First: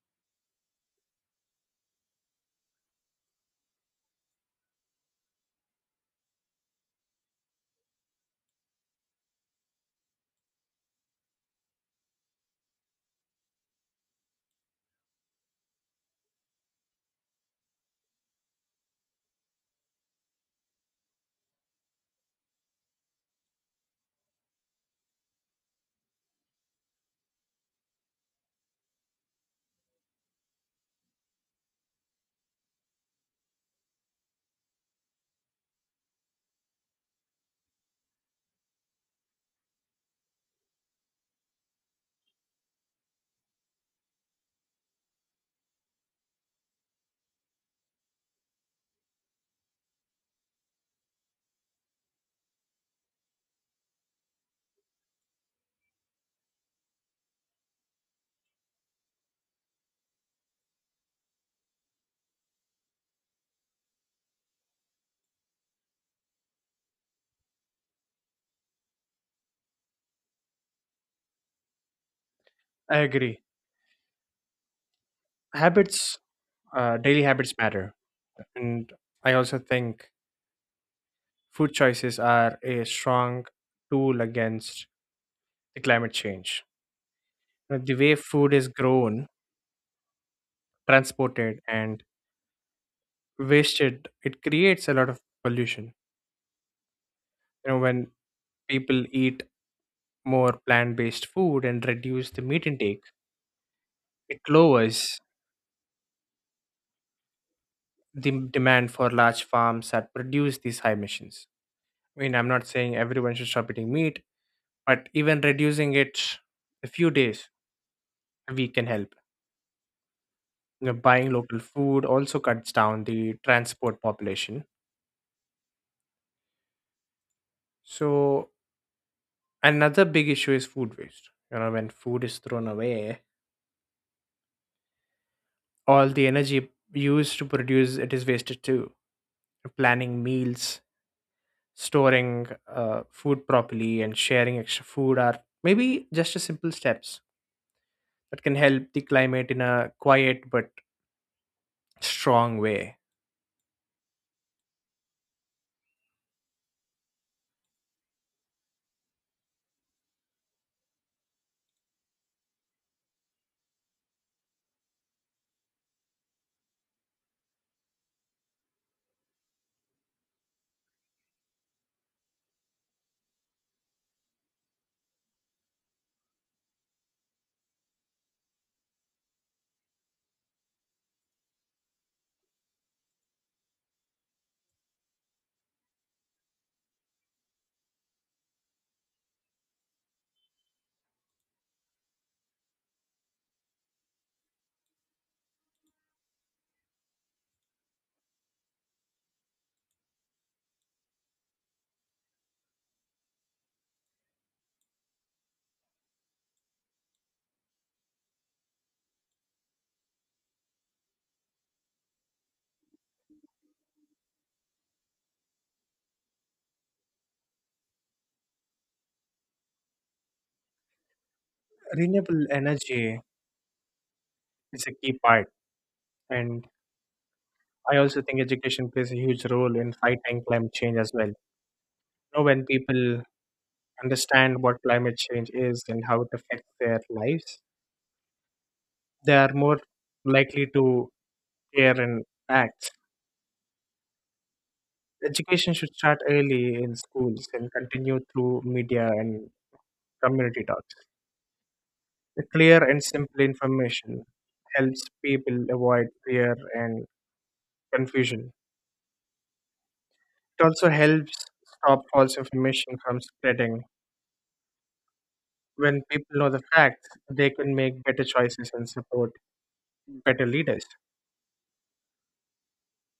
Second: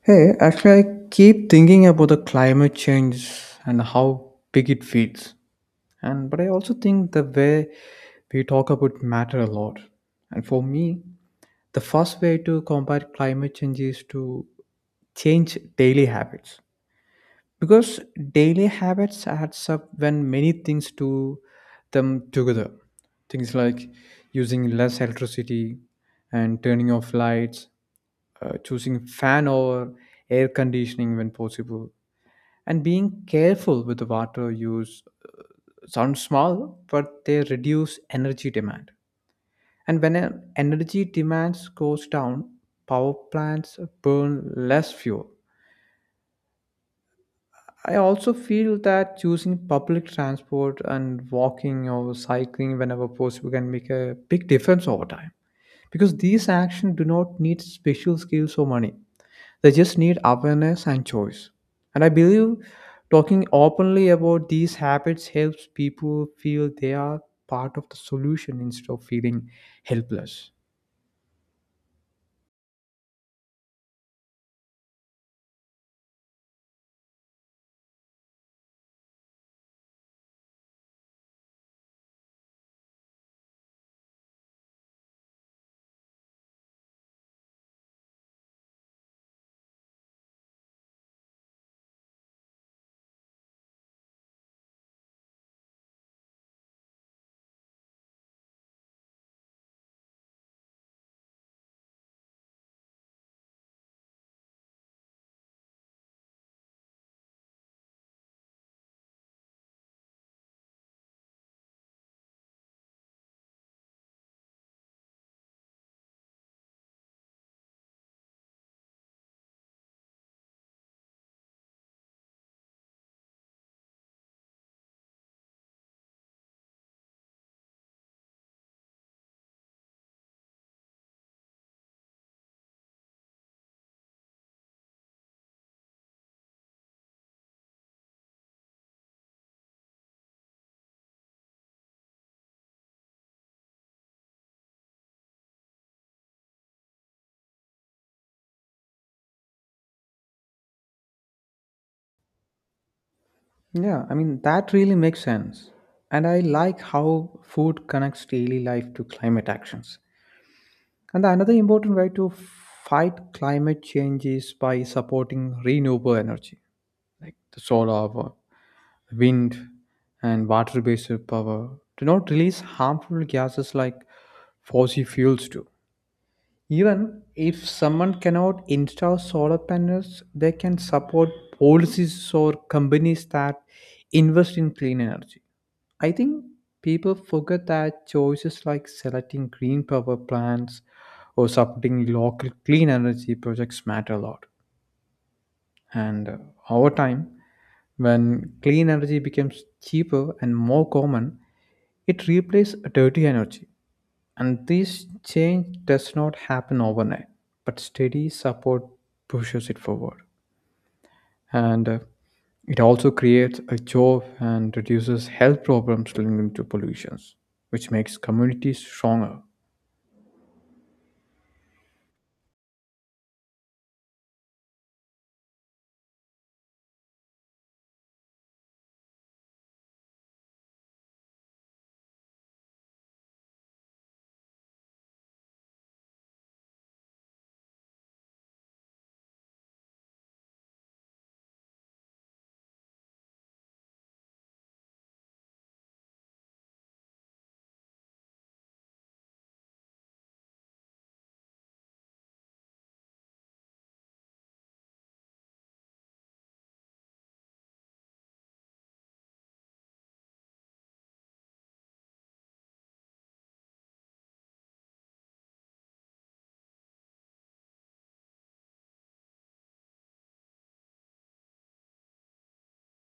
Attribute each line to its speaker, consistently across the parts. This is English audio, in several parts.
Speaker 1: Hey, actually, I keep thinking about the climate change and how big it feels. And but I also think the way we talk about matter a lot. And for me, the first way to combat climate change is to change daily habits because daily habits adds up when many things do them together. Things like using less electricity and turning off lights, choosing fan over air conditioning when possible, and being careful with the water use sound small, but they reduce energy demand. And when energy demands goes down, power plants burn less fuel. I also feel that choosing public transport and walking or cycling whenever possible can make a big difference over time because these actions do not need special skills or money. They just need awareness and choice. And I believe talking openly about these habits helps people feel they are part of the solution instead of feeling helpless.
Speaker 2: I agree. Habits, daily habits matter. And I also think food choices are a strong tool against the climate change. The way food is grown, transported, and wasted, it creates a lot of pollution. You know, when people eat more plant based food and reduce the meat intake, it lowers demand for large farms that produce these high emissions. I mean, I'm not saying everyone should stop eating meat, but even reducing it a few days a week can help. You know, buying local food also cuts down the transport population. So another big issue is food waste. You know, when food is thrown away, all the energy used to produce it is wasted too. Planning meals, storing food properly, and sharing extra food are maybe just a simple steps that can help the climate in a quiet but strong way.
Speaker 1: Yeah, I mean, that really makes sense. And I like how food connects daily life to climate actions. And another important way to fight climate change is by supporting renewable energy, like the solar, power, wind, and water based power do not release harmful gases like fossil fuels do. Even if someone cannot install solar panels, they can support policies or companies that invest in clean energy. I think people forget that choices like selecting green power plants or supporting local clean energy projects matter a lot. And over time, when clean energy becomes cheaper and more common, it replaces dirty energy. And this change does not happen overnight, but steady support pushes it forward. And it also creates a job and reduces health problems linked to pollutions, which makes communities stronger.
Speaker 2: Renewable energy is a key part. And I also think education plays a huge role in fighting climate change as well. You know, when people understand what climate change is and how it affects their lives, they are more likely to care and act. Education should start early in schools and continue through media and community talks. The clear and simple information helps people avoid fear and confusion. It also helps stop false information from spreading when people know the facts, they can make better choices and support better leaders.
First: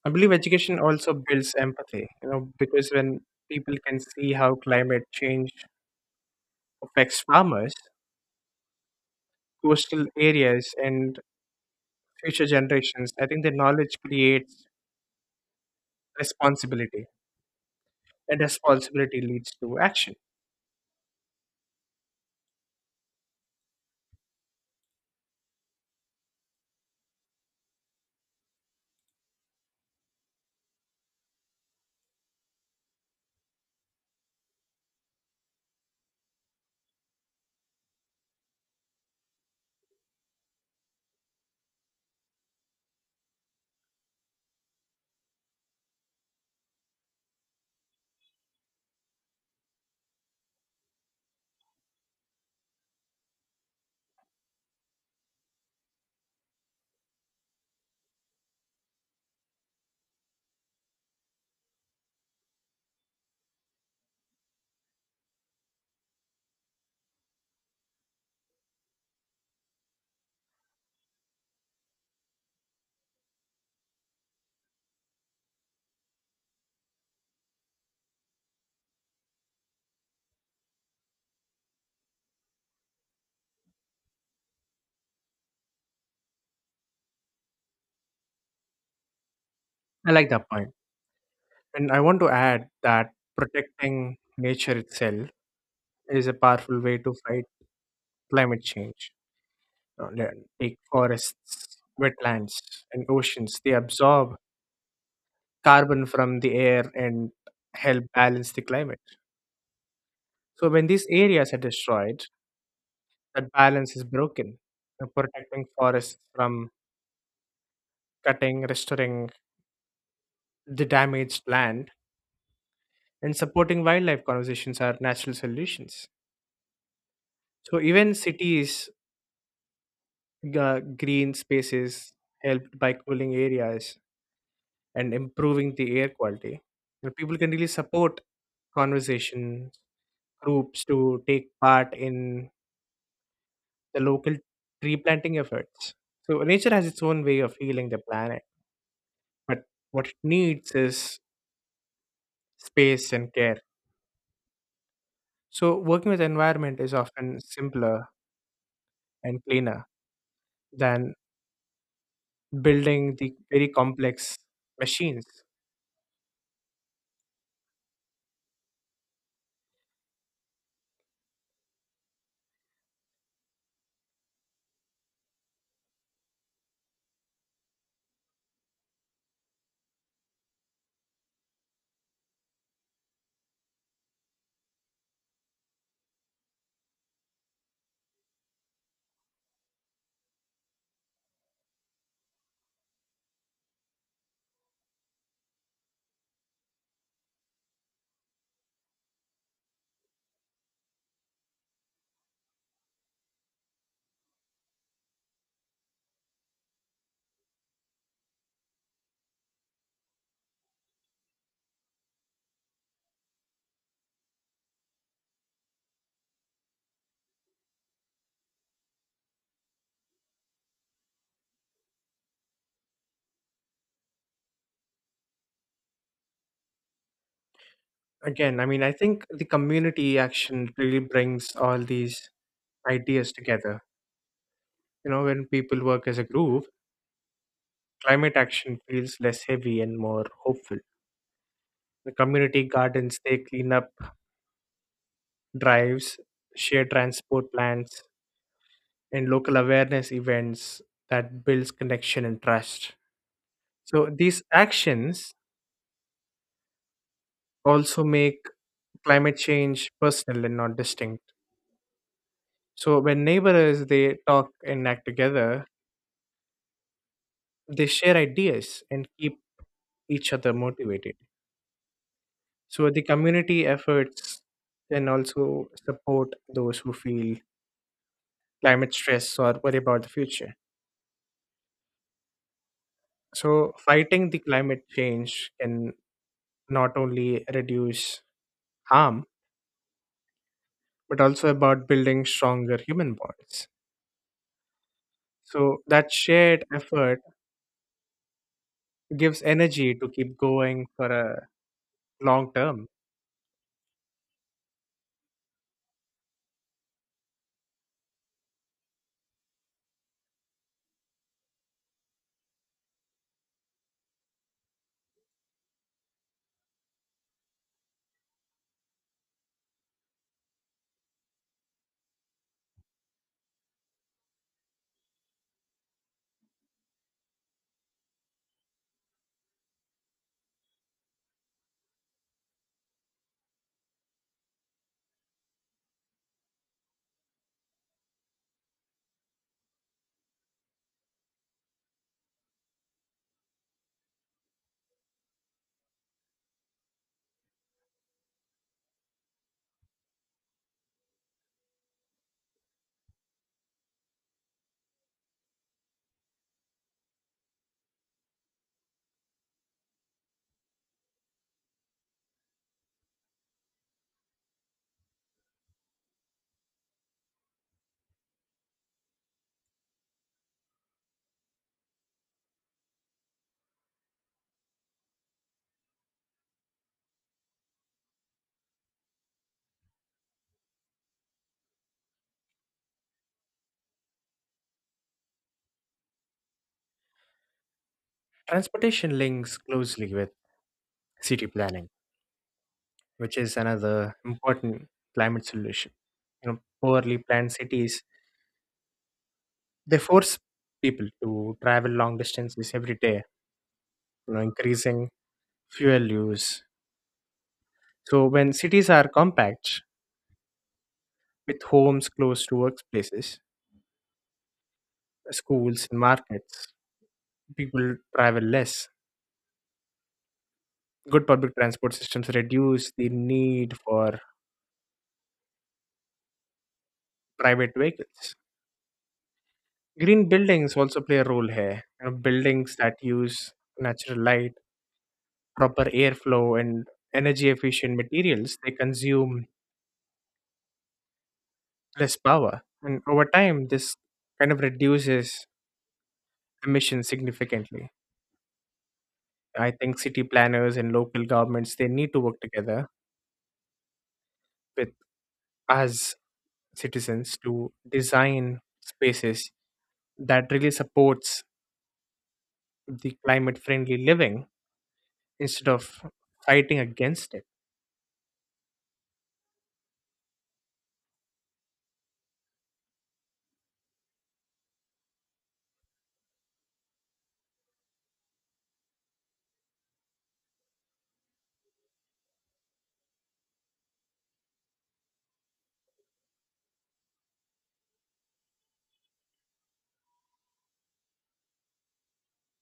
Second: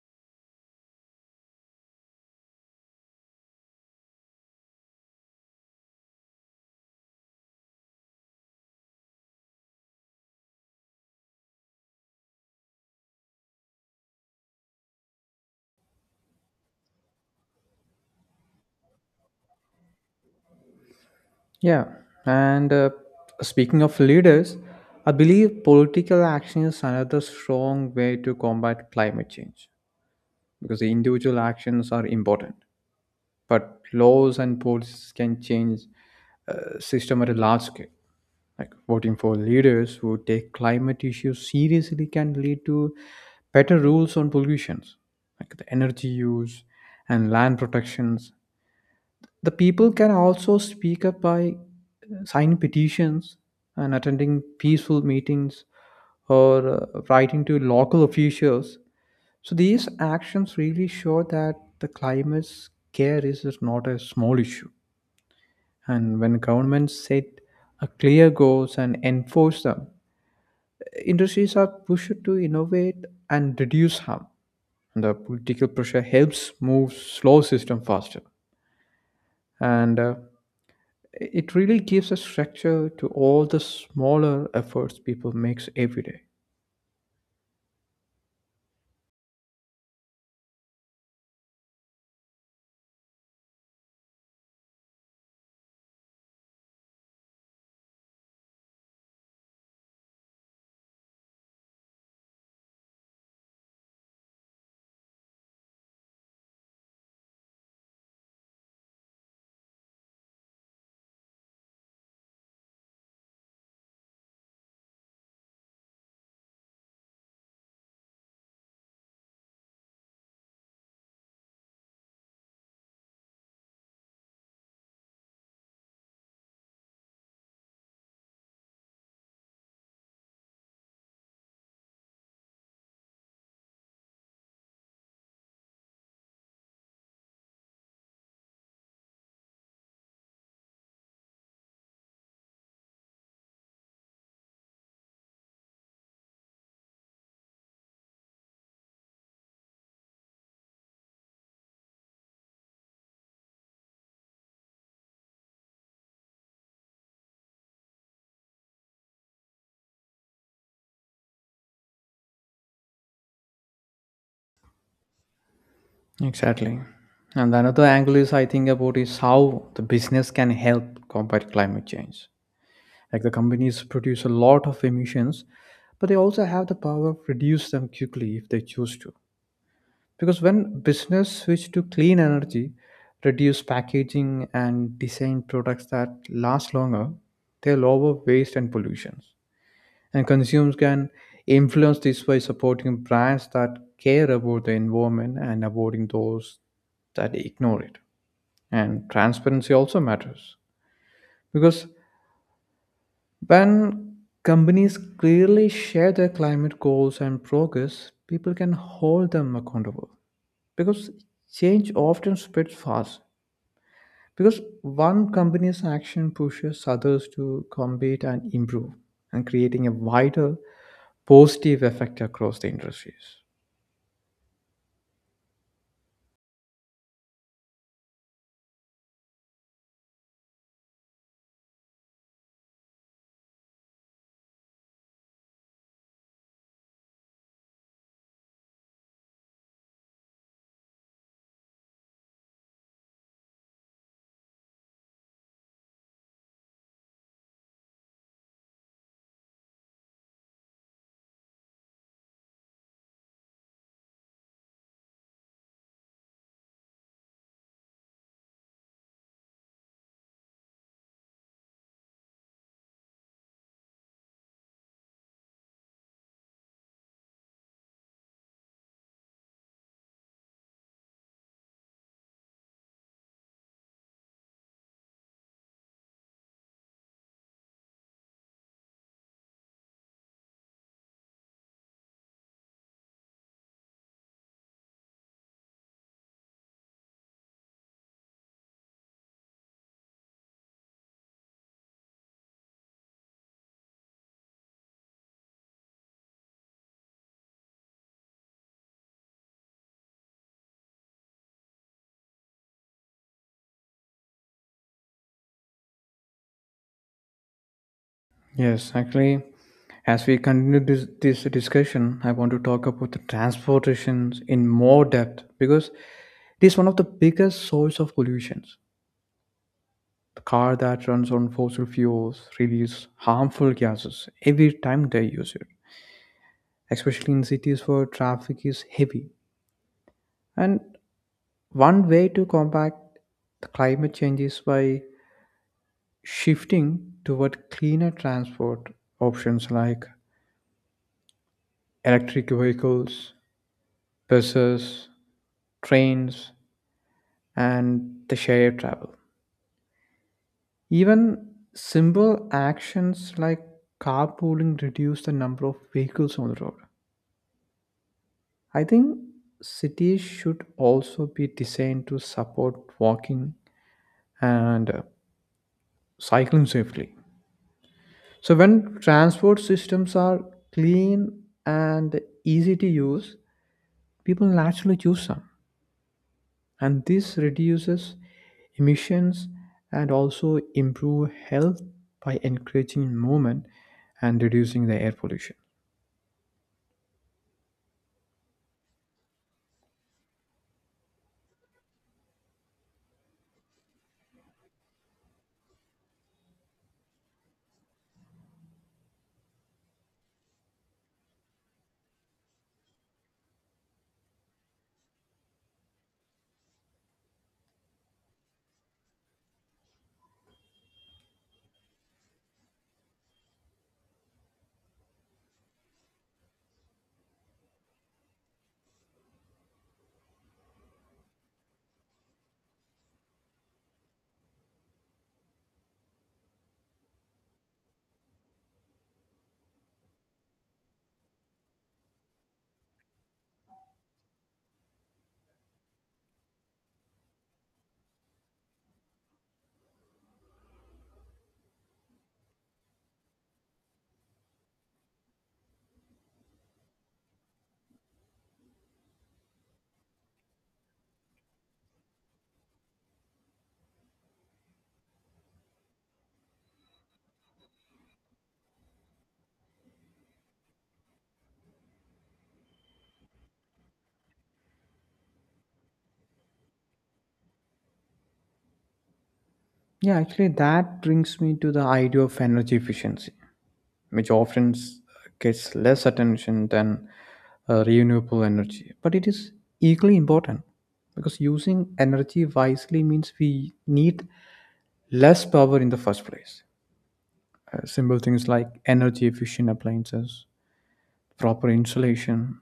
Speaker 2: I believe education also builds empathy, you know, because when people can see how climate change affects farmers, coastal areas, and future generations, I think the knowledge creates responsibility, and responsibility leads to action.
Speaker 1: Yeah, and speaking of leaders, I believe political action is another strong way to combat climate change because the individual actions are important, but laws and policies can change system at a large scale. Like voting for leaders who take climate issues seriously can lead to better rules on pollutions, like the energy use and land protections the people can also speak up by signing petitions and attending peaceful meetings or writing to local officials. So these actions really show that the climate care is not a small issue. And when governments set a clear goals and enforce them, industries are pushed to innovate and reduce harm. And the political pressure helps move slow system faster. And it really gives a structure to all the smaller efforts people makes every day.
Speaker 2: I like that point. And I want to add that protecting nature itself is a powerful way to fight climate change. Uh, le- Take forests, wetlands, and oceans. They absorb carbon from the air and help balance the climate. So, when these areas are destroyed, that balance is broken. Protecting forests from cutting, restoring the damaged land, and supporting wildlife conservations are natural solutions. So, even cities, green spaces helped by cooling areas and improving the air quality. You know, people can really support conversation groups to take part in the local tree planting efforts. So nature has its own way of healing the planet, but what it needs is space and care. So working with the environment is often simpler and cleaner than building the very complex machines.
Speaker 1: Exactly. And another angle is I think about is how the business can help combat climate change. Like the companies produce a lot of emissions, but they also have the power to reduce them quickly if they choose to. Because when business switch to clean energy, reduce packaging and design products that last longer, they lower waste and pollutions. And consumers can influence this by supporting brands that care about the environment and avoiding those that ignore it. And transparency also matters because when companies clearly share their climate goals and progress, people can hold them accountable because change often spreads fast because one company's action pushes others to compete and improve and creating a wider positive effect across the industries.
Speaker 2: Again, I mean, I think the community action really brings all these ideas together. You know, when people work as a group, climate action feels less heavy and more hopeful. The community gardens, they clean up drives, share transport plans, and local awareness events that builds connection and trust. So these actions also make climate change personal and not distinct. So when neighbors they talk and act together, they share ideas and keep each other motivated. So the community efforts can also support those who feel climate stress or worry about the future. So, fighting the climate change can not only reduce harm, but also about building stronger human bonds. So, that shared effort gives energy to keep going for a long term.
Speaker 1: Yes, actually, as we continue this discussion, I want to talk about the transportations in more depth because it is one of the biggest source of pollutions. The car that runs on fossil fuels release harmful gases every time they use it, especially in cities where traffic is heavy. And one way to combat the climate change is by shifting toward cleaner transport options like electric vehicles, buses, trains, and the shared travel. Even simple actions like carpooling reduce the number of vehicles on the road. I think cities should also be designed to support walking and cycling safely. So when transport systems are clean and easy to use, people naturally choose them. And this reduces emissions and also improve health by encouraging movement and reducing the air pollution.
Speaker 2: Transportation links closely with city planning, which is another important climate solution. You know, poorly planned cities, they force people to travel long distances every day, you know, increasing fuel use. So, when cities are compact, with homes close to workplaces, schools, and markets, people travel less. Good public transport systems reduce the need for private vehicles. Green buildings also play a role here. You know, buildings that use natural light, proper airflow, and energy efficient materials, they consume less power. And over time, this kind of reduces emissions significantly. I think city planners and local governments they need to work together with us citizens to design spaces that really supports the climate friendly living instead of fighting against it.
Speaker 1: Yeah, actually that brings me to the idea of energy efficiency, which gets less attention than renewable energy. But it is equally important because using energy wisely means we need less power in the first place. Simple things like energy efficient appliances, proper insulation,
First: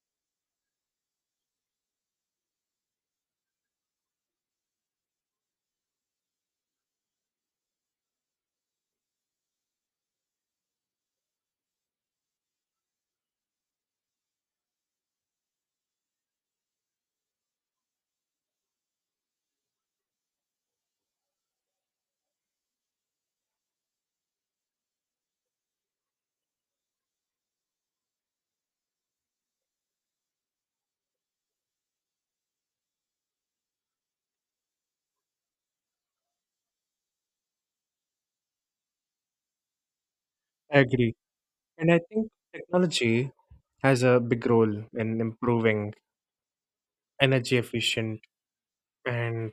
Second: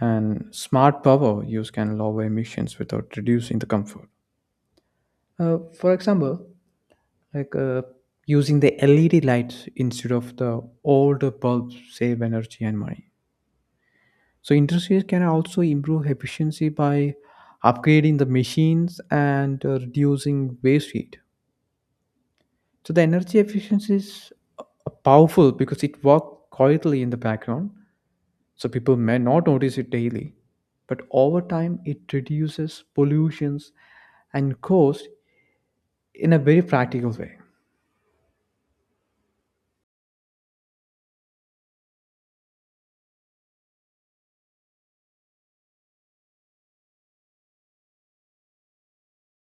Speaker 1: and smart power use can lower emissions without reducing the comfort. For example, like uh, using the LED lights instead of the older bulbs save energy and money. So industries can also improve efficiency by upgrading the machines and reducing waste heat. So the energy efficiency is uh, powerful because it works quietly in the background. So people may not notice it daily, but over time it reduces pollutions and cost in a very practical way.
Speaker 2: I agree. And I think technology has a big role in improving energy efficient and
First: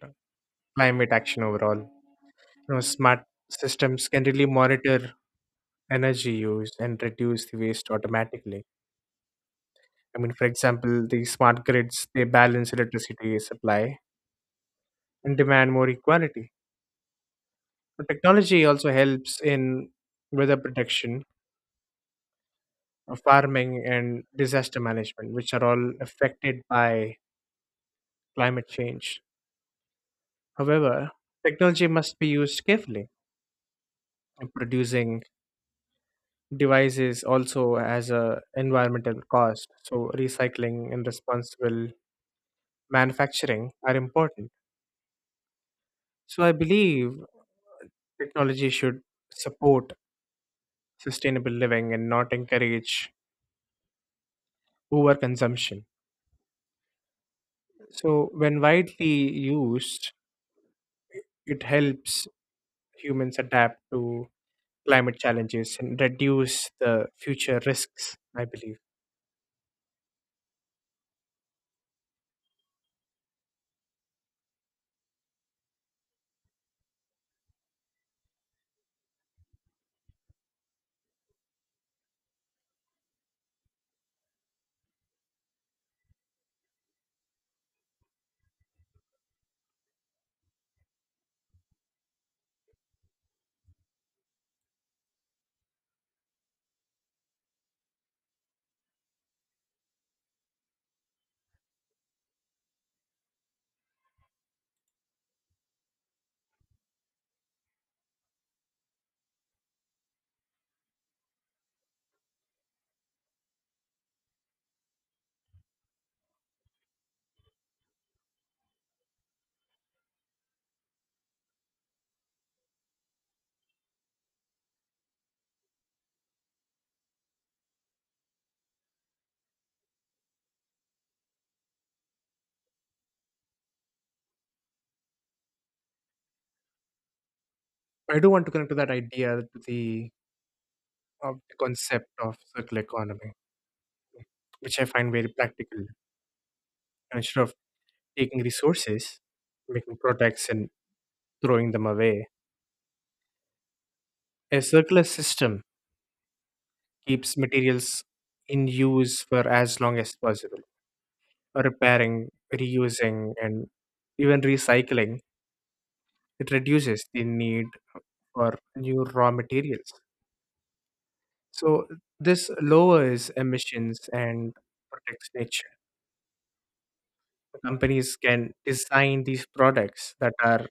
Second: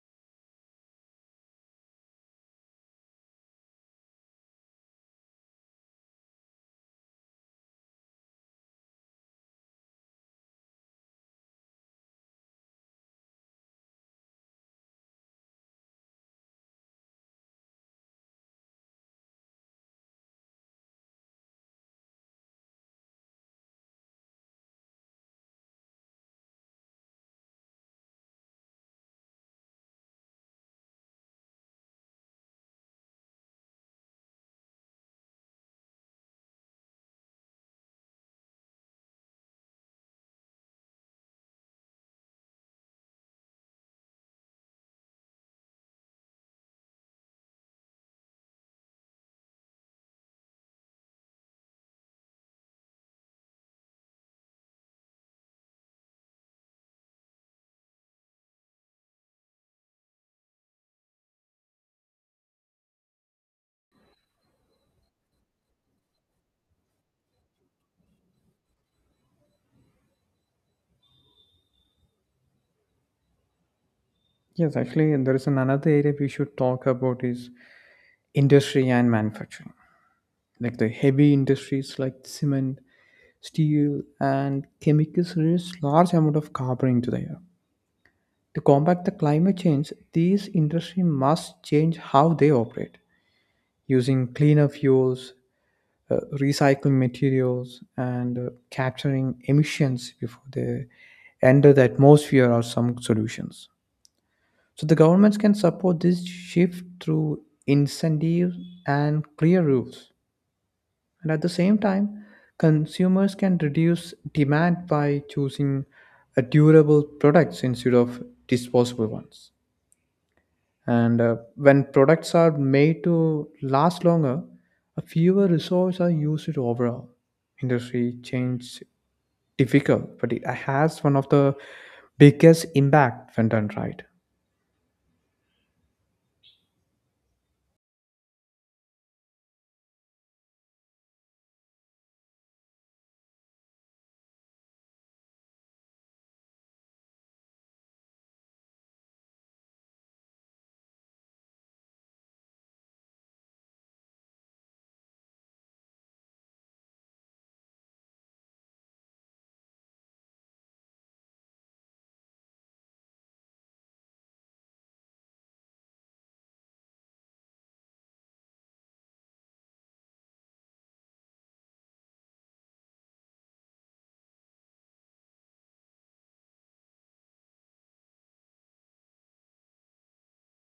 Speaker 2: climate action overall. You know, smart systems can really monitor energy use and reduce the waste automatically. I mean, for example, the smart grids they balance electricity supply and demand more equality. Technology also helps in weather protection, farming, and disaster management, which are all affected by climate change. However, technology must be used carefully. And producing devices also has a environmental cost, so recycling and responsible manufacturing are important. So I believe technology should support sustainable living and not encourage overconsumption. So when widely used, it helps humans adapt to climate challenges and reduce the future risks, I believe.
Speaker 1: Yes, actually, and there is another area we should talk about is industry and manufacturing, like the heavy industries like cement steel and chemicals release large amount of carbon into the air. To combat the climate change, these industries must change how they operate, using cleaner fuels, recycling materials, and capturing emissions before they enter the atmosphere or some solutions. So the governments can support this shift through incentives and clear rules. And at the same time, consumers can reduce demand by choosing durable products instead of disposable ones. And when products are made to last longer, fewer resources are used overall. Industry change difficult, but it has one of the biggest impact when done right.
Speaker 2: I do want to connect to that idea, of the concept of circular economy, which I find very practical. Instead of taking resources, making products, and throwing them away, a circular system keeps materials in use for as long as possible, repairing, reusing, and even recycling it reduces the need for new raw materials. So this lowers emissions and protects nature. Companies can design these products that are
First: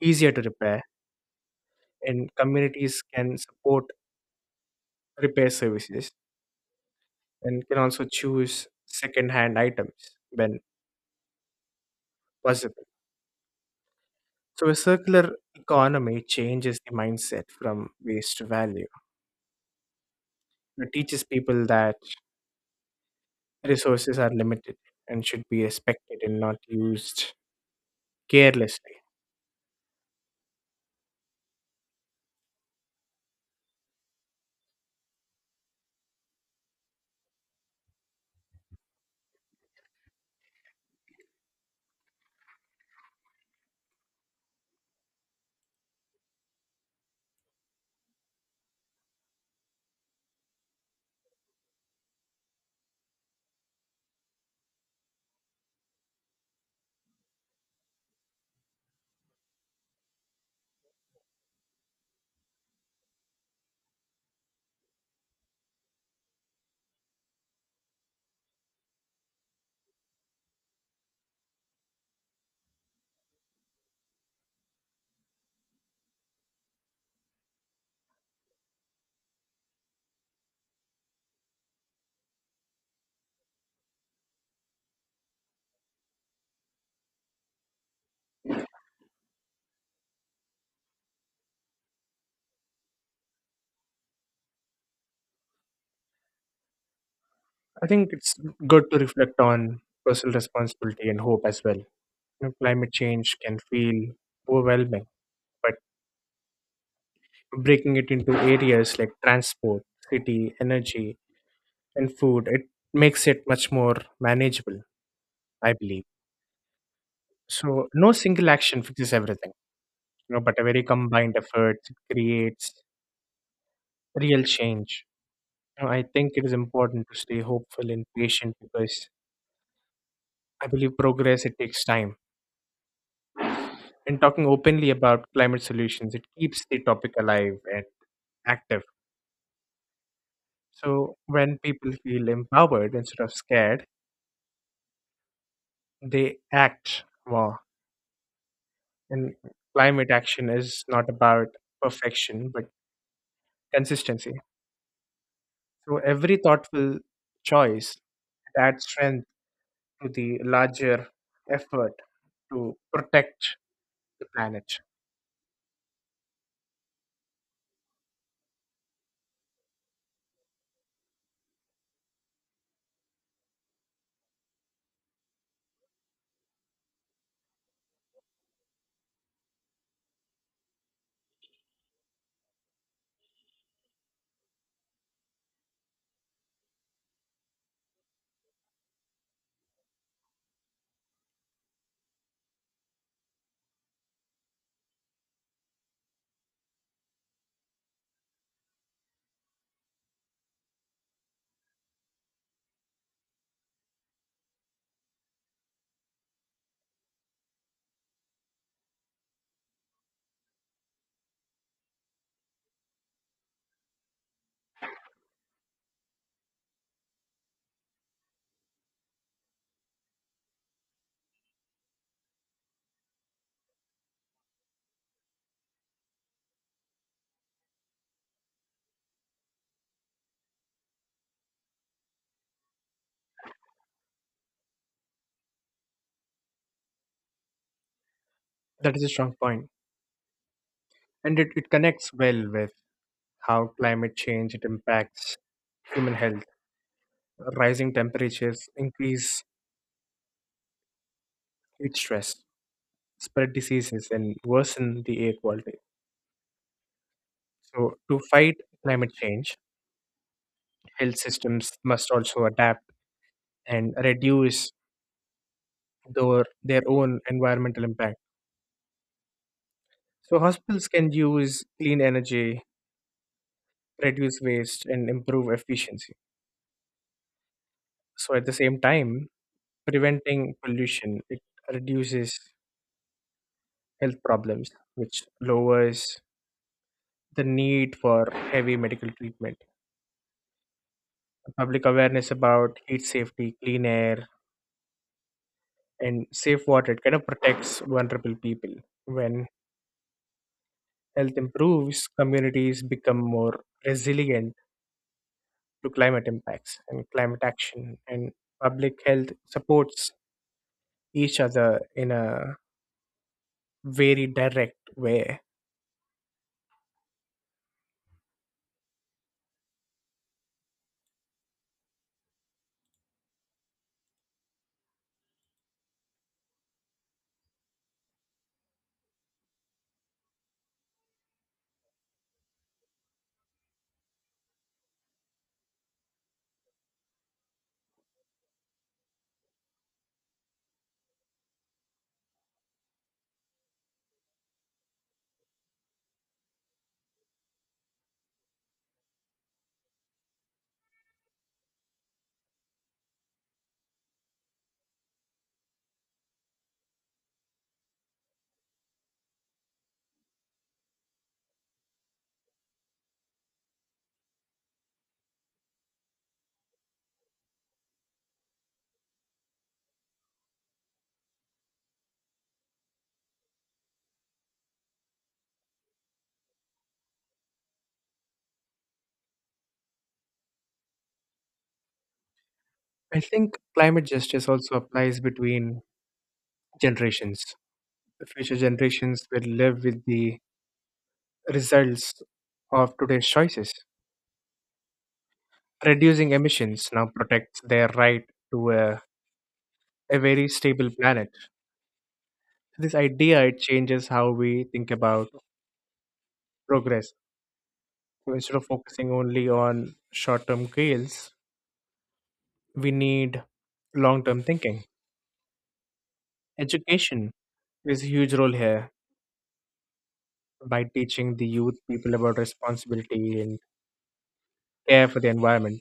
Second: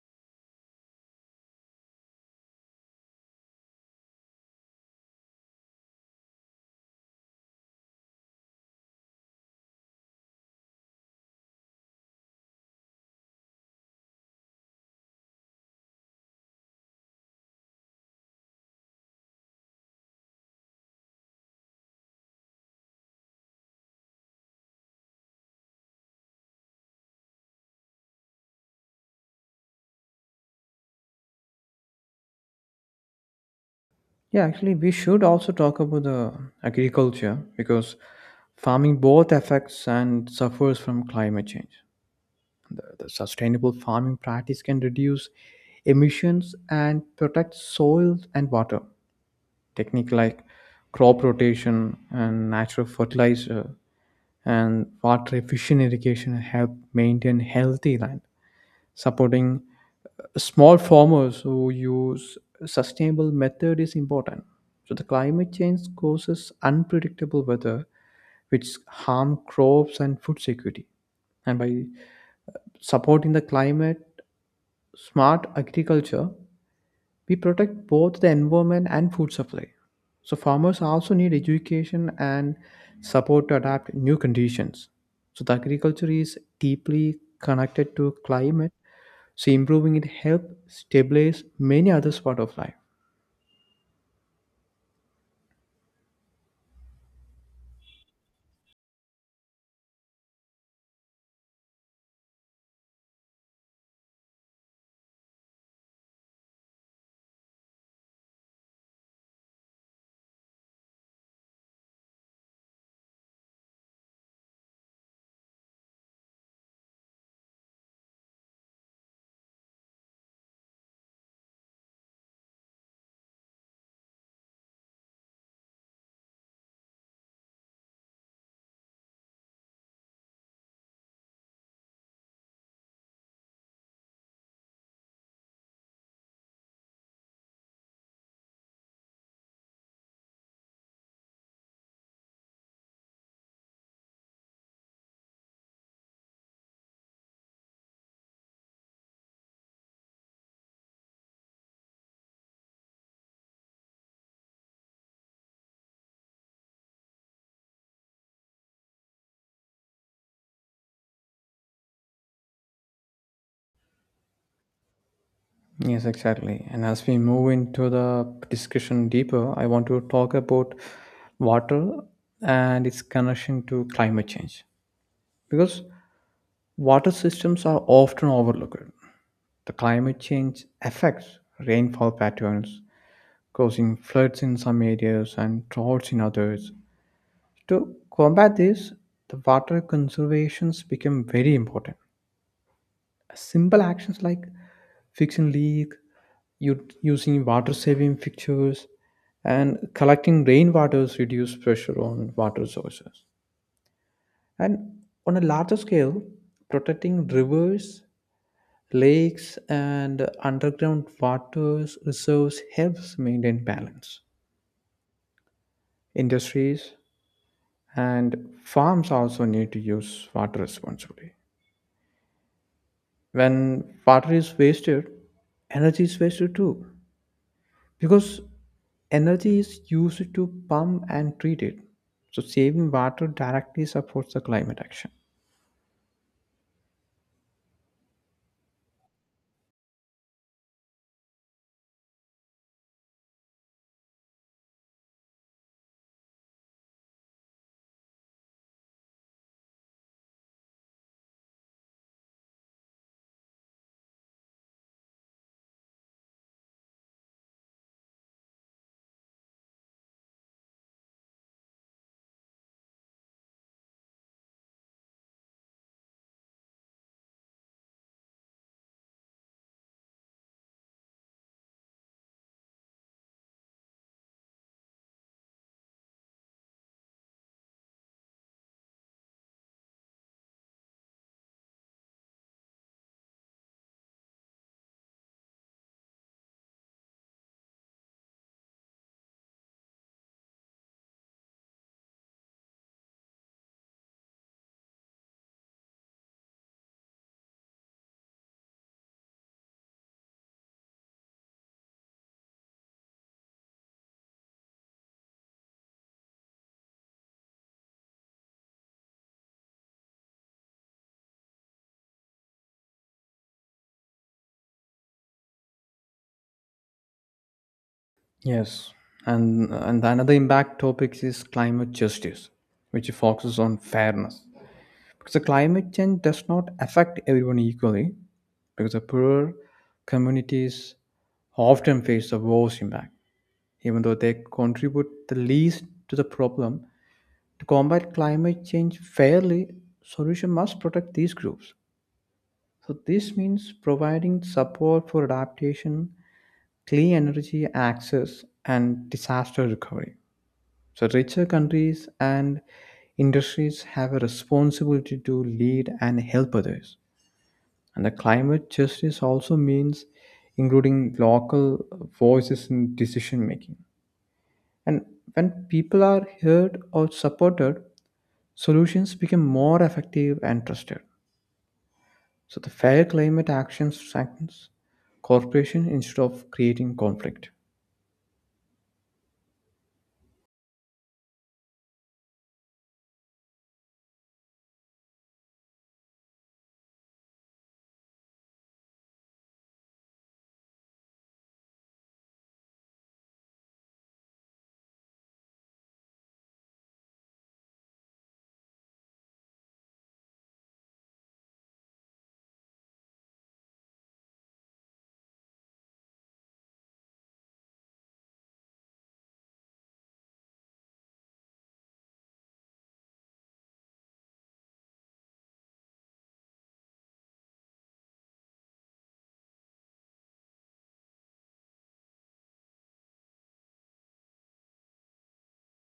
Speaker 2: easier to repair, and communities can support repair services and can also choose second-hand items when possible. So a circular economy changes the mindset from waste to value. It teaches people that resources are limited and should be respected and not used carelessly.
Speaker 1: Yeah, actually, we should also talk about the agriculture because farming both affects and suffers from climate change. The sustainable farming practice can reduce emissions and protect soil and water. Techniques like crop rotation and natural fertilizer and water efficient irrigation help maintain healthy land. Supporting small farmers who use sustainable method is important. So the climate change causes unpredictable weather which harm crops and food security, and by supporting the climate smart agriculture, we protect both the environment and food supply. So farmers also need education and support to adapt new conditions. So the agriculture is deeply connected to climate. So improving it helps stabilize many other part of life.
Speaker 2: I think it's good to reflect on personal responsibility and hope as well. You know, climate change can feel overwhelming, but breaking it into areas like transport, city, energy, and food, it makes it much more manageable, I believe. So, no single action fixes everything, you know, but a very combined effort creates real change. You know, I think it is important to stay hopeful and patient because I believe progress it takes time and talking openly about climate solutions, it keeps the topic alive and active. So when people feel empowered instead of scared, they act more. And climate action is not about perfection, but consistency. So every thoughtful choice adds strength to the larger effort to protect the planet.
Speaker 1: Yes, exactly. And as we move into the discussion deeper, I want to talk about water and its connection to climate change because water systems are often overlooked. The climate change affects rainfall patterns, causing floods in some areas and droughts in others. To combat this, the water conservations become very important. Simple actions like fixing leak, using water saving fixtures, and collecting rainwaters reduce pressure on water sources. And on a larger scale, protecting rivers, lakes and underground water reserves helps maintain balance. Industries and farms also need to use water responsibly. When water is wasted, energy is wasted too, because energy is used to pump and treat it. So saving water directly supports the climate action.
Speaker 2: That is a strong point. And it connects well with how climate change it impacts human health. Rising temperatures increase heat stress, spread diseases, and worsen the air quality. So, to fight climate change, health systems must also adapt and reduce their own environmental impact. So, hospitals can use clean energy, reduce waste, and improve efficiency. So, at the same time, preventing pollution it reduces health problems, which lowers the need for heavy medical treatment. Public awareness about heat safety, clean air, and safe water kind of protects vulnerable people. When health improves, communities become more resilient to climate impacts and climate action, and public health supports each other in a very direct way.
Speaker 1: Yes, and another impact topic is climate justice, which focuses on fairness. So climate change does not affect everyone equally because the poorer communities often face the worst impact, even though they contribute the least to the problem. To combat climate change fairly, solution must protect these groups. So this means providing support for adaptation, clean energy access, and disaster recovery. So richer countries and industries have a responsibility to lead and help others. And the climate justice also means including local voices in decision making. And when people are heard or supported, solutions become more effective and trusted. So the fair climate action strengthens cooperation instead of creating conflict.
Speaker 2: I think climate justice also applies between generations. The future generations will live with the results of today's choices. Reducing emissions now protects their right to a very stable planet. This idea it changes how we think about progress. So instead of focusing only on short-term goals, we need long-term thinking. Education plays a huge role here by teaching the youth people about responsibility and care for the environment.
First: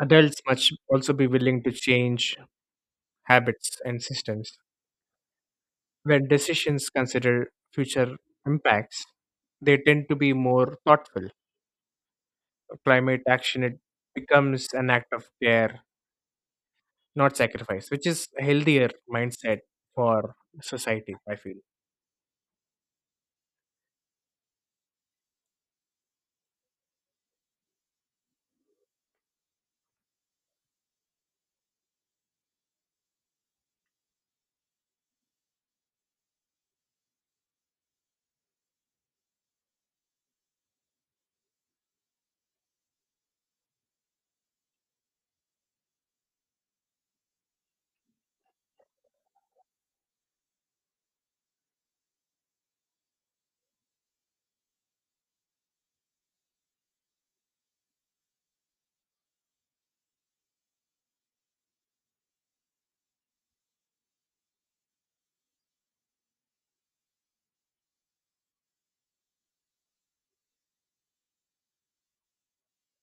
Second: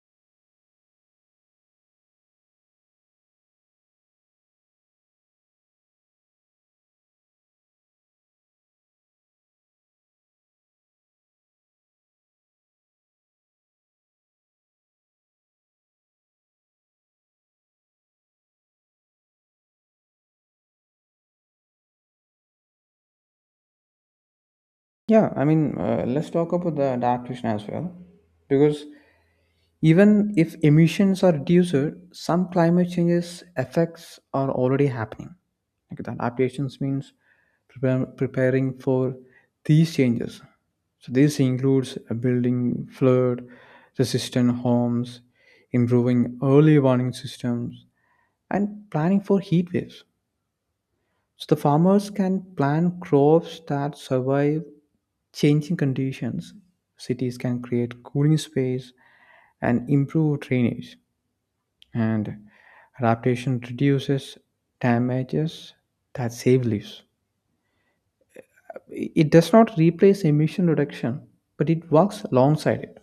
Speaker 2: Adults must also be willing to change habits and systems. When decisions consider future impacts, they tend to be more thoughtful. Climate action it becomes an act of care, not sacrifice, which is a healthier mindset for society, I feel.
Speaker 1: Yeah, I mean, let's talk about the adaptation as well, because even if emissions are reduced, some climate changes effects are already happening. Like the adaptations means preparing for these changes. So this includes building flood resistant homes, improving early warning systems, and planning for heat waves. So the farmers can plant crops that survive changing conditions. Cities can create cooling space and improve drainage, and adaptation reduces damages that save lives. It does not replace emission reduction, but it works alongside it.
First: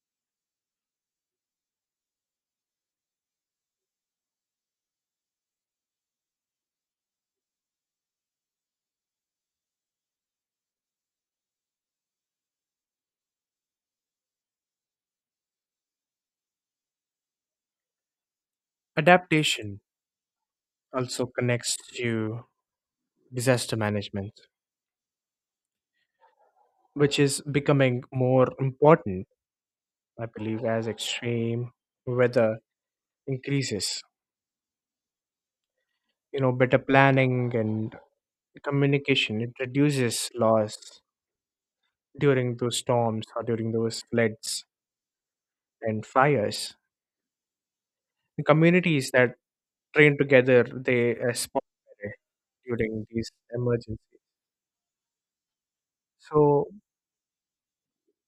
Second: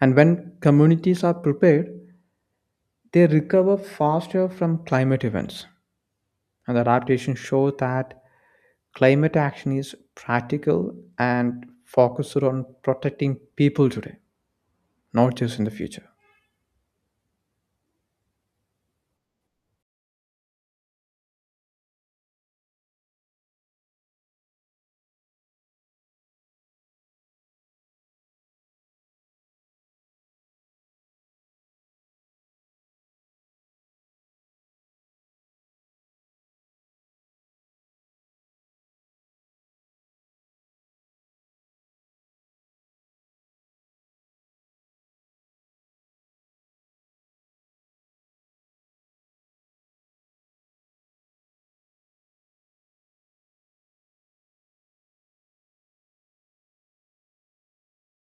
Speaker 1: And when communities are prepared, they recover faster from climate events. And the adaptation shows that climate action is practical and focused on protecting people today, not just in the future.
Speaker 2: Adaptation also connects to disaster management, which is becoming more important, I believe, as extreme weather increases. You know, better planning and communication, it reduces loss during those storms or during those floods and fires. The communities that train together, they respond better during these emergencies. So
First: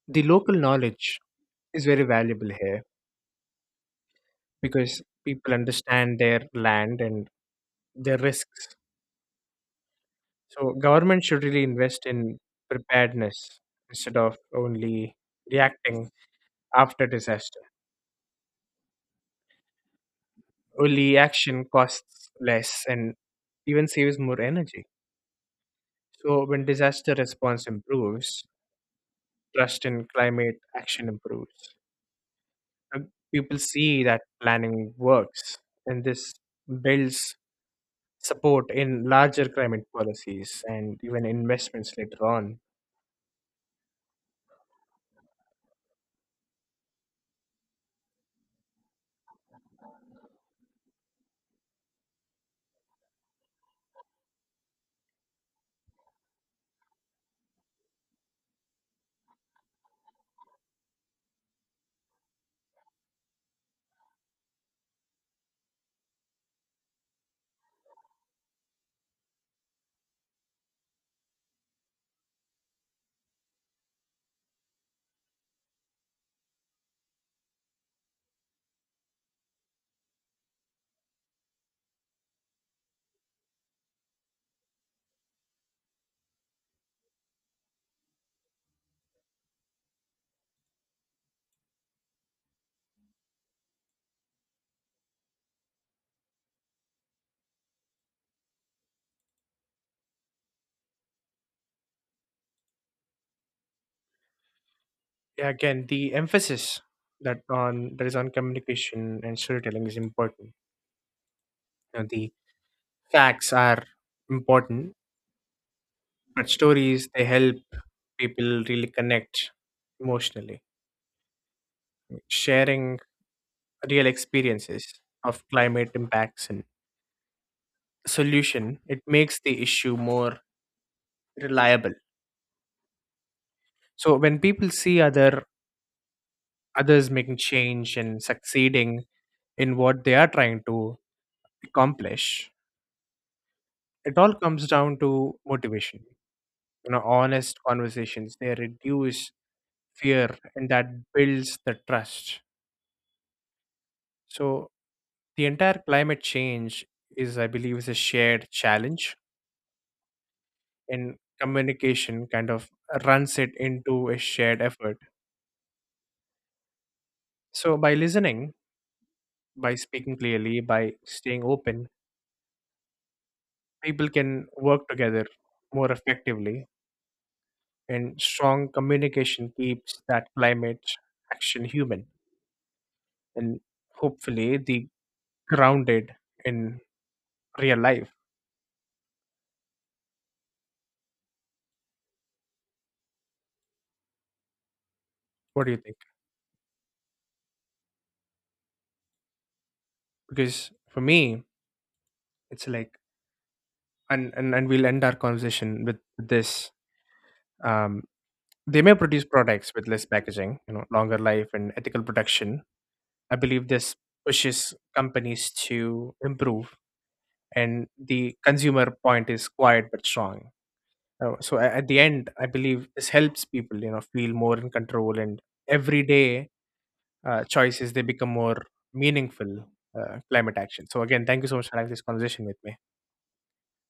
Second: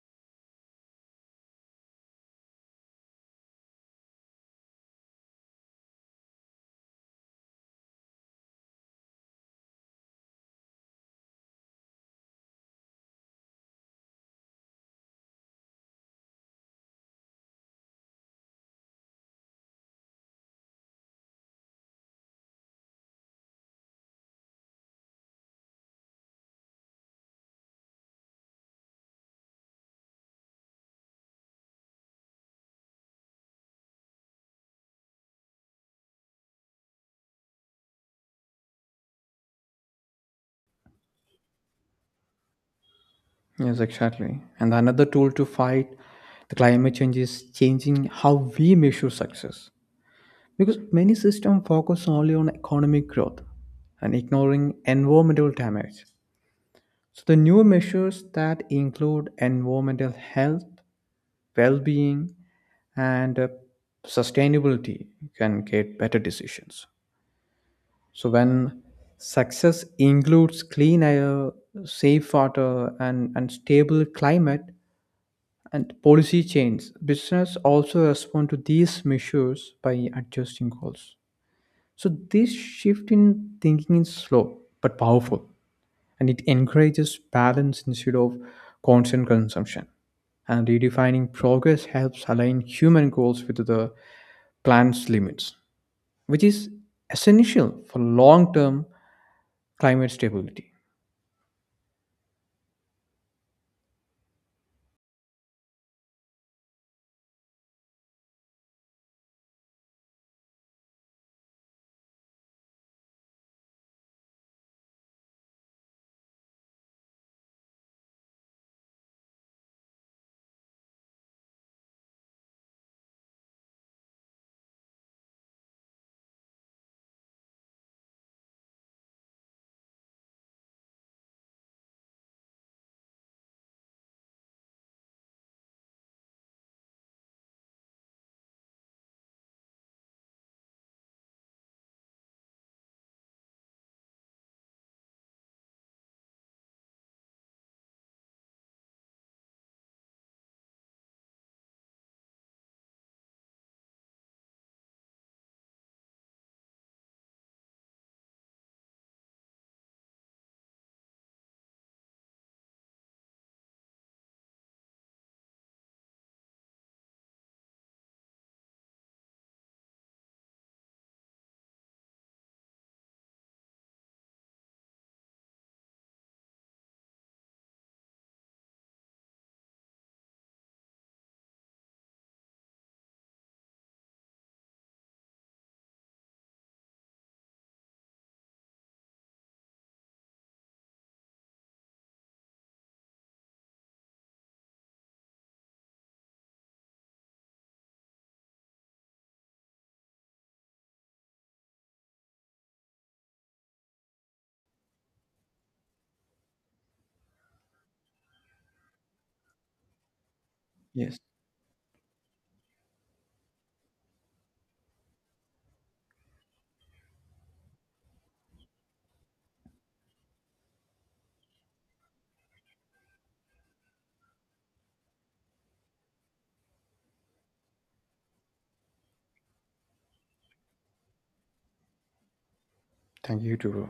Speaker 2: the local knowledge is very valuable here because people understand their land and their risks. So government should really invest in preparedness instead of only reacting after disaster. Only action costs less and even saves more energy. So, when disaster response improves, trust in climate action improves. Uh, People see that planning works, and this builds support in larger climate policies and even investments later on.
Speaker 1: Yes, exactly. And another tool to fight the climate change is changing how we measure success, because many systems focus only on economic growth and ignoring environmental damage. So the new measures that include environmental health, well-being, and sustainability can get better decisions. So when success includes clean air, safe water, and stable climate and policy change, business also respond to these measures by adjusting goals. So this shift in thinking is slow but powerful, and it encourages balance instead of constant consumption. And redefining progress helps align human goals with the planet's limits, which is essential for long-term climate stability.
Speaker 2: Yeah, again, the emphasis that on that is on communication and storytelling is important. You know, the facts are important, but stories they help people really connect emotionally. Sharing real experiences of climate impacts and solution, it makes the issue more reliable. So when people see others making change and succeeding in what they are trying to accomplish, it all comes down to motivation. You know, honest conversations, they reduce fear and that builds the trust. So the entire climate change is, I believe, is a shared challenge in communication kind of runs it into a shared effort. So, by listening, by speaking clearly, by staying open, people can work together more effectively, and strong communication keeps that climate action human and hopefully the grounded in real life. What do you think? Because for me, it's like, and we'll end our conversation with this. Um, They may produce products with less packaging, you know,
Speaker 1: Yes,
Speaker 2: longer life and ethical production. I believe this pushes companies to improve, and the consumer point is quiet but strong. So at the end, I believe this helps people, you know, feel more in control, and everyday choices they become more meaningful. Climate action. So again, thank you so much for having this conversation with me.
Speaker 1: thank you too, bro.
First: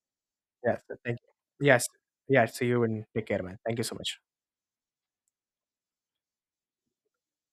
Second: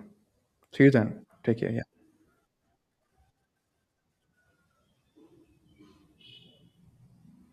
Speaker 2: Yes,
Speaker 1: See you
Speaker 2: thank
Speaker 1: then. Take
Speaker 2: you.
Speaker 1: care.
Speaker 2: Yes,
Speaker 1: Yeah.
Speaker 2: yeah. See you and take care, man. Thank you so much.